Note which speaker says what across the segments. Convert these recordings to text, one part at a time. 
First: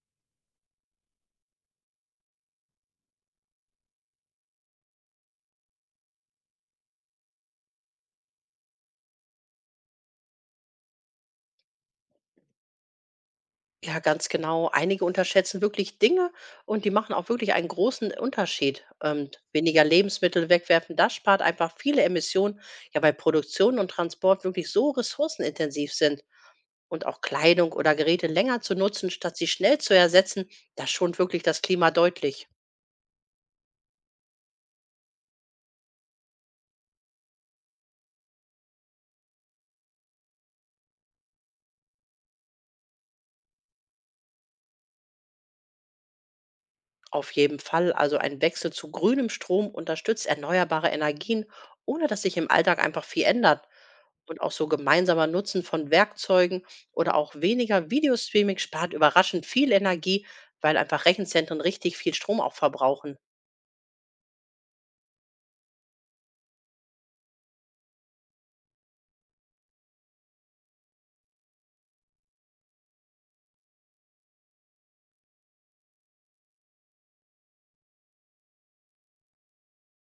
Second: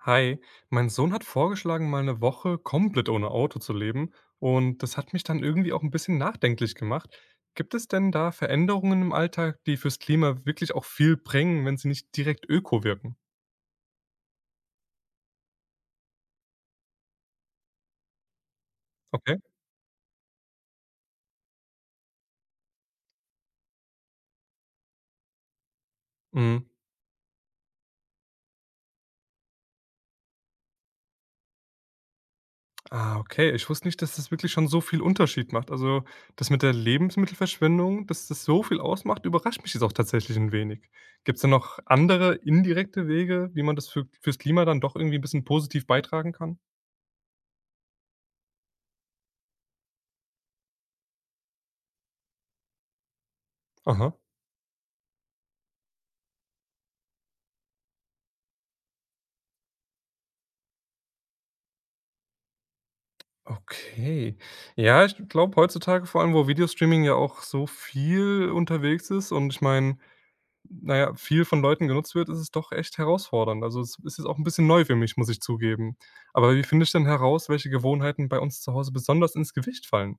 Speaker 1: Hi, mein Sohn hat vorgeschlagen, mal eine Woche komplett ohne Auto zu leben und das hat mich dann irgendwie auch ein bisschen nachdenklich gemacht. Gibt es denn da Veränderungen im Alltag, die fürs Klima wirklich auch viel bringen, wenn sie nicht direkt öko wirken?
Speaker 2: Ja, ganz genau. Einige unterschätzen wirklich Dinge und die machen auch wirklich einen großen Unterschied.
Speaker 1: Okay.
Speaker 2: Weniger Lebensmittel wegwerfen, das spart einfach viele Emissionen, ja, weil Produktion und Transport wirklich so ressourcenintensiv sind.
Speaker 1: Mhm.
Speaker 2: Und auch Kleidung oder Geräte länger zu nutzen, statt sie schnell zu ersetzen, das schont wirklich das Klima deutlich.
Speaker 1: Ah, okay. Ich wusste nicht, dass das wirklich schon so viel Unterschied macht. Also, das mit der Lebensmittelverschwendung, dass das so viel ausmacht, überrascht mich jetzt auch tatsächlich ein wenig. Gibt es denn noch andere indirekte Wege, wie man das fürs Klima dann doch irgendwie ein bisschen positiv beitragen kann?
Speaker 2: Auf jeden Fall, also ein Wechsel zu grünem Strom unterstützt erneuerbare Energien, ohne dass sich im Alltag einfach viel ändert.
Speaker 1: Aha.
Speaker 2: Und auch so gemeinsamer Nutzen von Werkzeugen oder auch weniger Videostreaming spart überraschend viel Energie, weil einfach Rechenzentren richtig viel Strom auch verbrauchen.
Speaker 1: Okay. Ja, ich glaube heutzutage vor allem, wo Videostreaming ja auch so viel unterwegs ist und ich meine, na ja, viel von Leuten genutzt wird, ist es doch echt herausfordernd. Also, es ist jetzt auch ein bisschen neu für mich, muss ich zugeben. Aber wie finde ich denn heraus, welche Gewohnheiten bei uns zu Hause besonders ins Gewicht fallen?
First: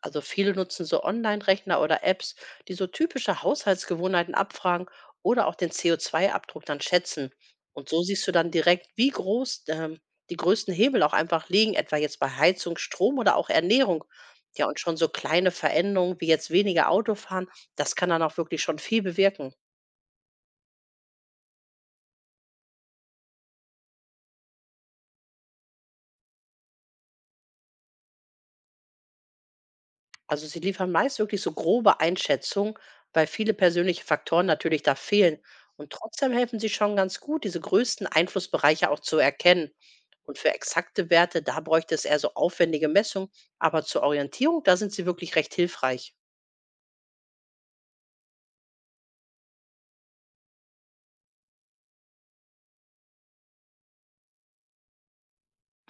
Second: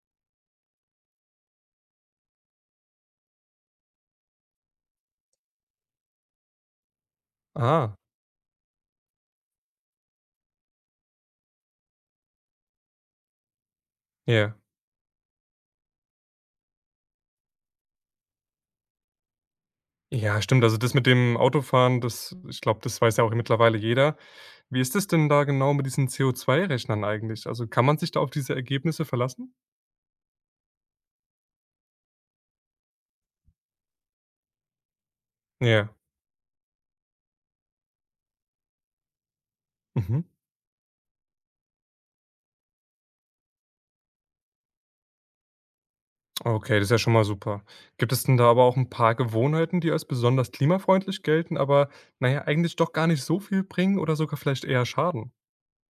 Speaker 2: Also viele nutzen so Online-Rechner oder Apps, die so typische Haushaltsgewohnheiten abfragen oder auch den CO2-Abdruck dann schätzen. Und
Speaker 1: Ah,
Speaker 2: so siehst du dann direkt, wie groß die größten Hebel auch einfach liegen, etwa jetzt bei Heizung, Strom oder auch Ernährung.
Speaker 1: ja.
Speaker 2: Ja, und schon so kleine Veränderungen wie jetzt weniger Autofahren, das kann dann auch wirklich schon viel bewirken.
Speaker 1: Ja, stimmt. Also, das mit dem Autofahren, das ich glaube, das weiß ja auch mittlerweile jeder. Wie ist das denn da genau mit diesen co zwei rechnern eigentlich? Also, kann man sich da auf diese Ergebnisse verlassen?
Speaker 2: Also sie liefern meist wirklich so grobe Einschätzungen, weil viele persönliche Faktoren natürlich da fehlen. Und
Speaker 1: Ja.
Speaker 2: trotzdem helfen sie schon ganz gut, diese größten Einflussbereiche auch zu erkennen.
Speaker 1: Mhm.
Speaker 2: Und für exakte Werte, da bräuchte es eher so aufwendige Messungen, aber zur Orientierung, da sind sie wirklich recht hilfreich.
Speaker 1: Okay, das ist ja schon mal super. Gibt es denn da aber auch ein paar Gewohnheiten, die als besonders klimafreundlich gelten, aber naja eigentlich doch gar nicht so viel bringen oder sogar vielleicht eher schaden?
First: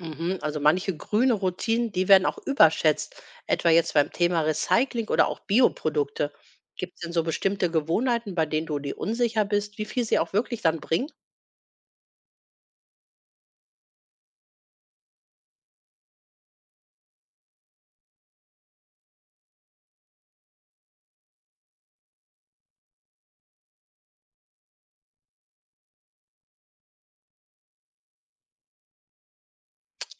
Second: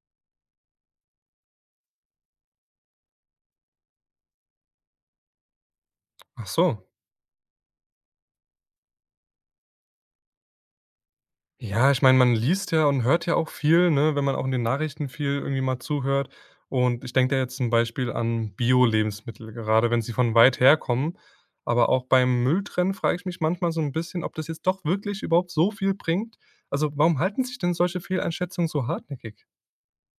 Speaker 2: Mhm, also manche grüne Routinen, die werden auch überschätzt, etwa jetzt beim Thema Recycling oder auch Bioprodukte.
Speaker 1: Ach so.
Speaker 2: Gibt es denn so bestimmte Gewohnheiten, bei denen du dir unsicher bist, wie viel sie auch wirklich dann bringen?
Speaker 1: Ja, ich meine, man liest ja und hört ja auch viel, ne, wenn man auch in den Nachrichten viel irgendwie mal zuhört. Und ich denke da jetzt zum Beispiel an Bio-Lebensmittel, gerade wenn sie von weit herkommen. Aber auch beim Müll frage ich mich manchmal so ein bisschen, ob das jetzt doch wirklich überhaupt so viel bringt. Also, warum halten sich denn solche Fehleinschätzungen so hartnäckig?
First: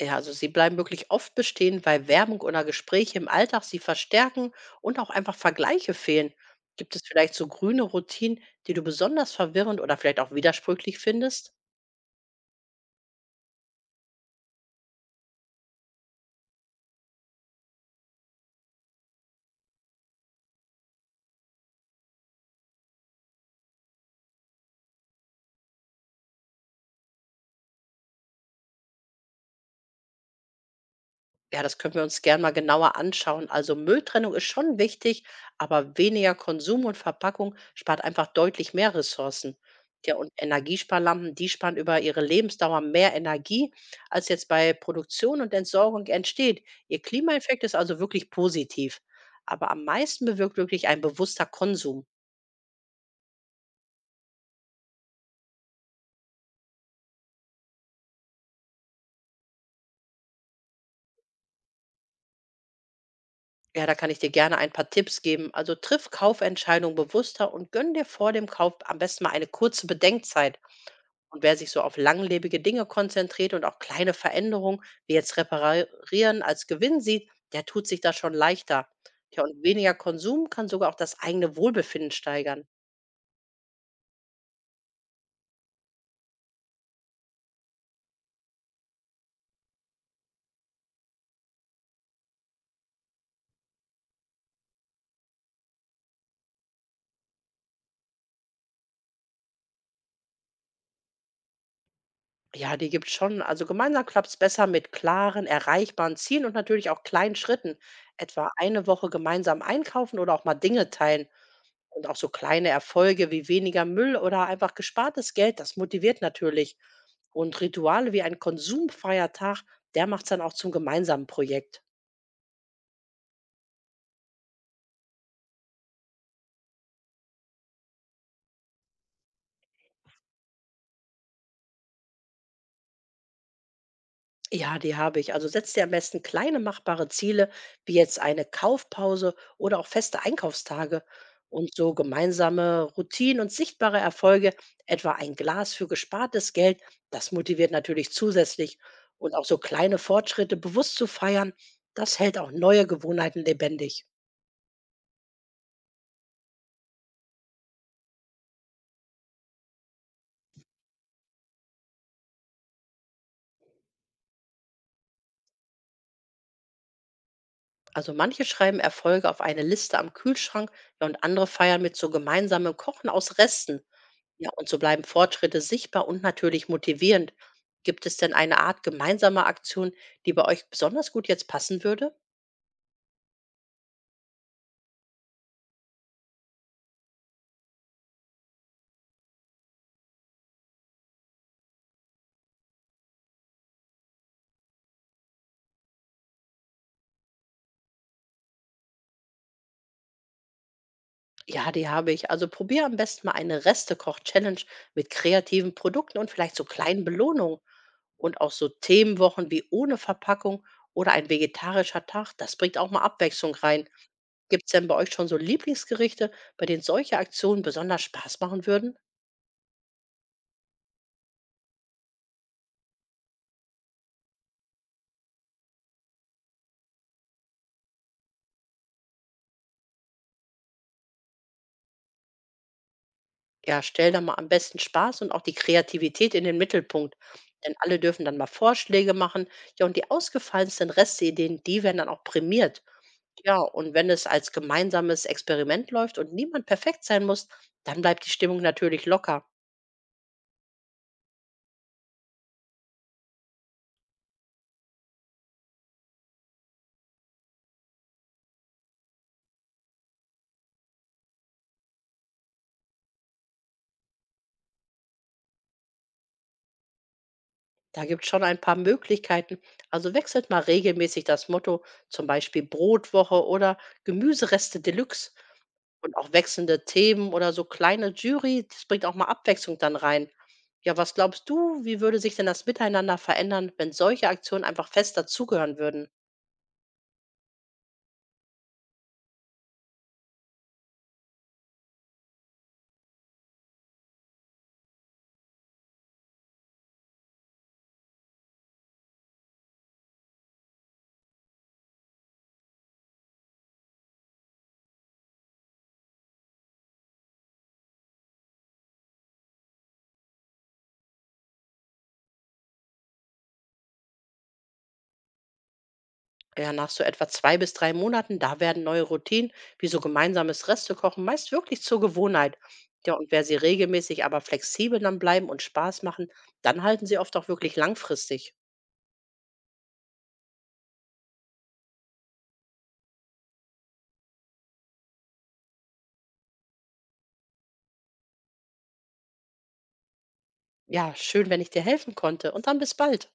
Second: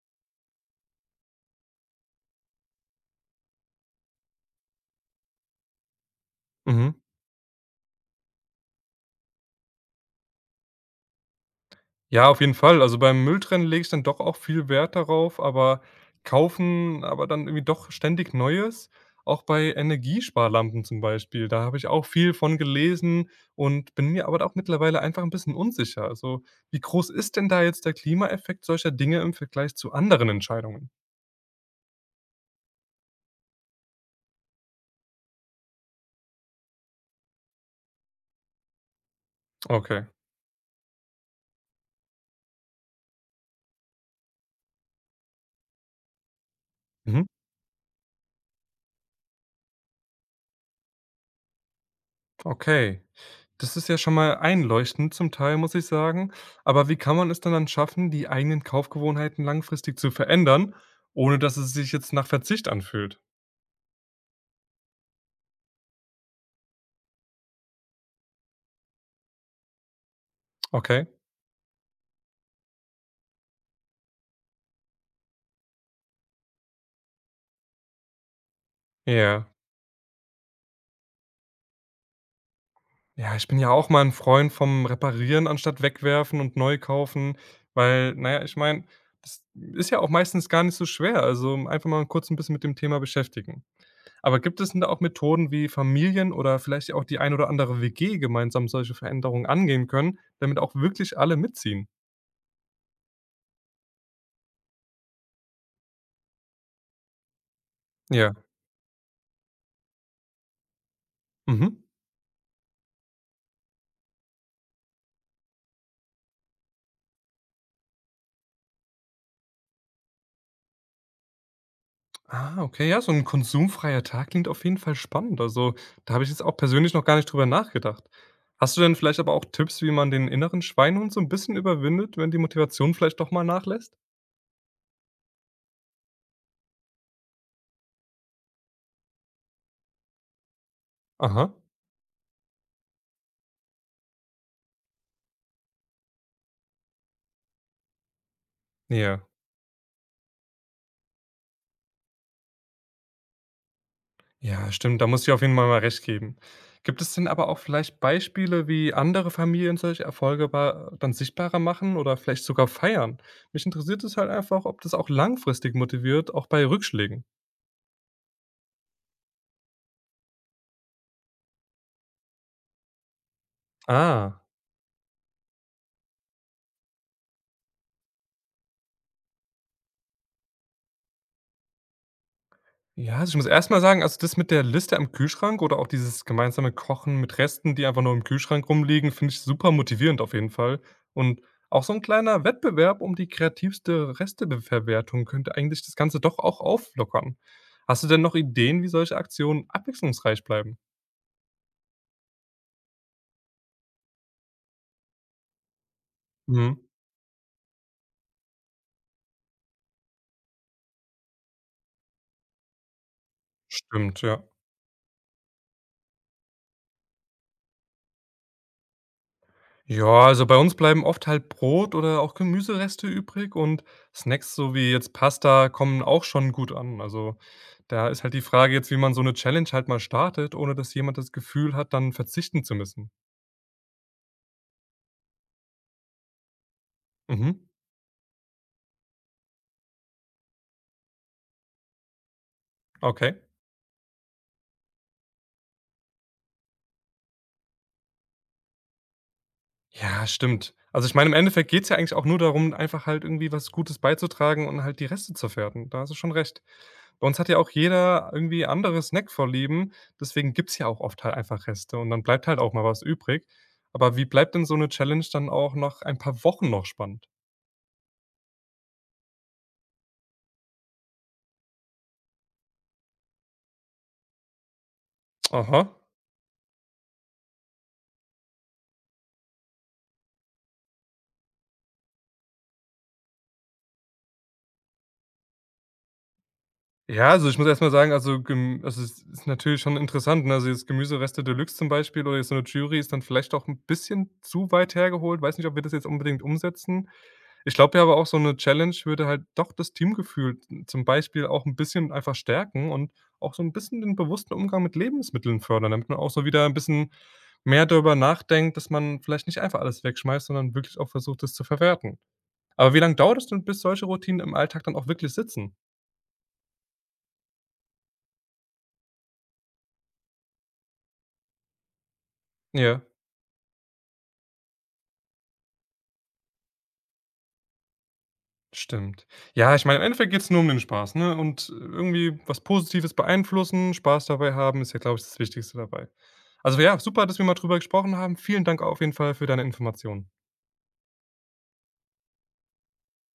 Speaker 2: Ja, also sie bleiben wirklich oft bestehen, weil Werbung oder Gespräche im Alltag sie verstärken und auch einfach Vergleiche fehlen.
Speaker 1: Mhm.
Speaker 2: Gibt es vielleicht so grüne Routinen, die du besonders verwirrend oder vielleicht auch widersprüchlich findest?
Speaker 1: Ja, auf jeden Fall. Also, beim Mülltrennen lege ich dann doch auch viel Wert darauf, aber kaufen aber dann irgendwie doch ständig Neues. Auch bei Energiesparlampen zum Beispiel, da habe ich auch viel von gelesen und bin mir aber auch mittlerweile einfach ein bisschen unsicher. Also, wie groß ist denn da jetzt der Klimaeffekt solcher Dinge im Vergleich zu anderen Entscheidungen?
Speaker 2: Ja, das können wir uns gern mal genauer anschauen. Also Mülltrennung ist schon wichtig, aber weniger Konsum und Verpackung spart einfach deutlich mehr Ressourcen.
Speaker 1: Okay.
Speaker 2: Ja, und Energiesparlampen, die sparen über ihre Lebensdauer mehr Energie, als jetzt bei Produktion und Entsorgung entsteht. Ihr
Speaker 1: Mhm.
Speaker 2: Klimaeffekt ist also wirklich positiv. Aber am meisten bewirkt wirklich ein bewusster Konsum.
Speaker 1: Okay, das ist ja schon mal einleuchtend zum Teil, muss ich sagen. Aber wie kann man es denn dann schaffen, die eigenen Kaufgewohnheiten langfristig zu verändern, ohne dass es sich jetzt nach Verzicht anfühlt?
Speaker 2: Ja, da kann ich dir gerne ein paar Tipps geben. Also triff Kaufentscheidungen bewusster und gönn dir vor dem Kauf am besten mal eine kurze Bedenkzeit.
Speaker 1: Okay,
Speaker 2: Und wer sich so auf langlebige Dinge konzentriert und auch kleine Veränderungen, wie jetzt Reparieren als Gewinn sieht, der tut sich da schon leichter. Tja,
Speaker 1: ja.
Speaker 2: und weniger Konsum kann sogar auch das eigene Wohlbefinden steigern.
Speaker 1: Ja, ich bin ja auch mal ein Freund vom Reparieren anstatt wegwerfen und neu kaufen, weil, naja, ich meine, das ist ja auch meistens gar nicht so schwer. Also einfach mal kurz ein bisschen mit dem Thema beschäftigen. Aber gibt es denn da auch Methoden, wie Familien oder vielleicht auch die ein oder andere WG gemeinsam solche Veränderungen angehen können, damit auch wirklich alle mitziehen?
Speaker 2: Ja, die gibt's schon. Also gemeinsam klappt's besser mit klaren, erreichbaren Zielen und natürlich auch kleinen Schritten.
Speaker 1: Ja.
Speaker 2: Etwa eine Woche gemeinsam einkaufen oder auch mal Dinge teilen.
Speaker 1: Mhm.
Speaker 2: Und auch so kleine Erfolge wie weniger Müll oder einfach gespartes Geld, das motiviert natürlich. Und Rituale wie ein Konsumfeiertag, der macht es dann auch zum gemeinsamen Projekt.
Speaker 1: Ah, okay, ja, so 'n konsumfreier Tag klingt auf jeden Fall spannend. Also, da habe ich jetzt auch persönlich noch gar nicht drüber nachgedacht. Hast du denn vielleicht aber auch Tipps, wie man den inneren Schweinehund so 'n bisschen überwindet, wenn die Motivation vielleicht doch mal nachlässt?
Speaker 2: Ja, die habe ich. Also setz dir am besten kleine machbare Ziele, wie jetzt eine Kaufpause oder auch feste Einkaufstage
Speaker 1: Aha,
Speaker 2: und so gemeinsame Routinen und sichtbare Erfolge, etwa ein Glas für gespartes Geld, das motiviert natürlich zusätzlich
Speaker 1: ja.
Speaker 2: und auch so kleine Fortschritte bewusst zu feiern, das hält auch neue Gewohnheiten lebendig.
Speaker 1: Ja, stimmt, da muss ich auf jeden Fall mal recht geben. Gibt es denn aber auch vielleicht Beispiele, wie andere Familien solche Erfolge ba dann sichtbarer machen oder vielleicht sogar feiern? Mich interessiert es halt einfach, ob das auch langfristig motiviert, auch bei Rückschlägen.
Speaker 2: Also manche schreiben Erfolge auf eine Liste am Kühlschrank, ja, und andere feiern mit so gemeinsamem Kochen aus Resten.
Speaker 1: Ah.
Speaker 2: Ja, und so bleiben Fortschritte sichtbar und natürlich motivierend. Gibt es denn eine Art gemeinsamer Aktion, die bei euch besonders gut jetzt passen würde?
Speaker 1: Ja, also ich muss erst mal sagen, also das mit der Liste am Kühlschrank oder auch dieses gemeinsame Kochen mit Resten, die einfach nur im Kühlschrank rumliegen, finde ich super motivierend auf jeden Fall. Und auch so ein kleiner Wettbewerb um die kreativste Resteverwertung könnte eigentlich das Ganze doch auch auflockern. Hast du denn noch Ideen, wie solche Aktionen abwechslungsreich bleiben?
Speaker 2: Ja, die habe ich. Also probier am besten mal eine Restekoch-Challenge mit kreativen Produkten und vielleicht so
Speaker 1: Mhm.
Speaker 2: kleinen Belohnungen. Und auch so Themenwochen wie ohne Verpackung oder ein vegetarischer Tag, das bringt auch mal Abwechslung rein.
Speaker 1: Stimmt, ja.
Speaker 2: Gibt es denn bei euch schon so Lieblingsgerichte, bei denen solche Aktionen besonders Spaß machen würden?
Speaker 1: Ja, also bei uns bleiben oft halt Brot oder auch Gemüsereste übrig und Snacks, so wie jetzt Pasta, kommen auch schon gut an. Also, da ist halt die Frage jetzt, wie man so eine Challenge halt mal startet, ohne dass jemand das Gefühl hat, dann verzichten zu müssen.
Speaker 2: Ja, stell da mal am besten Spaß und auch die Kreativität in den Mittelpunkt.
Speaker 1: Mhm,
Speaker 2: Denn alle dürfen dann mal Vorschläge machen. Ja, und die ausgefallensten Restideen, die werden dann auch prämiert.
Speaker 1: okay.
Speaker 2: Ja, und wenn es als gemeinsames Experiment läuft und niemand perfekt sein muss, dann bleibt die Stimmung natürlich locker.
Speaker 1: Ja, stimmt. Also, ich meine, im Endeffekt geht's ja eigentlich auch nur darum, einfach halt irgendwie was Gutes beizutragen und halt die Reste zu verwerten. Da hast du schon recht. Bei uns hat ja auch jeder irgendwie andere Snackvorlieben, deswegen gibt's ja auch oft halt einfach Reste und dann bleibt halt auch mal was übrig. Aber wie bleibt denn so eine Challenge dann auch nach ein paar Wochen noch spannend?
Speaker 2: Da gibt es schon ein paar Möglichkeiten. Also wechselt mal regelmäßig das Motto, zum Beispiel Brotwoche oder Gemüsereste Deluxe.
Speaker 1: Aha.
Speaker 2: Und auch wechselnde Themen oder so kleine Jury, das bringt auch mal Abwechslung dann rein. Ja, was glaubst du, wie würde sich denn das Miteinander verändern, wenn solche Aktionen einfach fest dazugehören würden?
Speaker 1: Ja, also, ich muss erst mal sagen, also, es ist natürlich schon interessant, ne? Also, jetzt Gemüsereste Deluxe zum Beispiel oder jetzt so eine Jury ist dann vielleicht auch ein bisschen zu weit hergeholt. Weiß nicht, ob wir das jetzt unbedingt umsetzen. Ich glaube ja aber auch, so 'ne Challenge würde halt doch das Teamgefühl zum Beispiel auch 'n bisschen einfach stärken und auch so 'n bisschen den bewussten Umgang mit Lebensmitteln fördern, damit man auch so wieder 'n bisschen mehr darüber nachdenkt, dass man vielleicht nicht einfach alles wegschmeißt, sondern wirklich auch versucht, das zu verwerten. Aber wie lang dauert es denn, bis solche Routinen im Alltag dann auch wirklich sitzen?
Speaker 2: Ja, nach so etwa 2 bis 3 Monaten, da werden neue Routinen, wie so gemeinsames Restekochen, meist wirklich zur Gewohnheit.
Speaker 1: Ja.
Speaker 2: Ja, und wer sie regelmäßig, aber flexibel dann bleiben und Spaß machen, dann halten sie oft auch wirklich langfristig.
Speaker 1: Stimmt. Ja, ich meine, im Endeffekt geht es nur um den Spaß, ne? Und irgendwie was Positives beeinflussen, Spaß dabei haben, ist ja, glaube ich, das Wichtigste dabei. Also ja, super, dass wir mal drüber gesprochen haben. Vielen Dank auf jeden Fall für deine Informationen.
Speaker 2: Ja, schön, wenn ich dir helfen konnte. Und dann bis bald.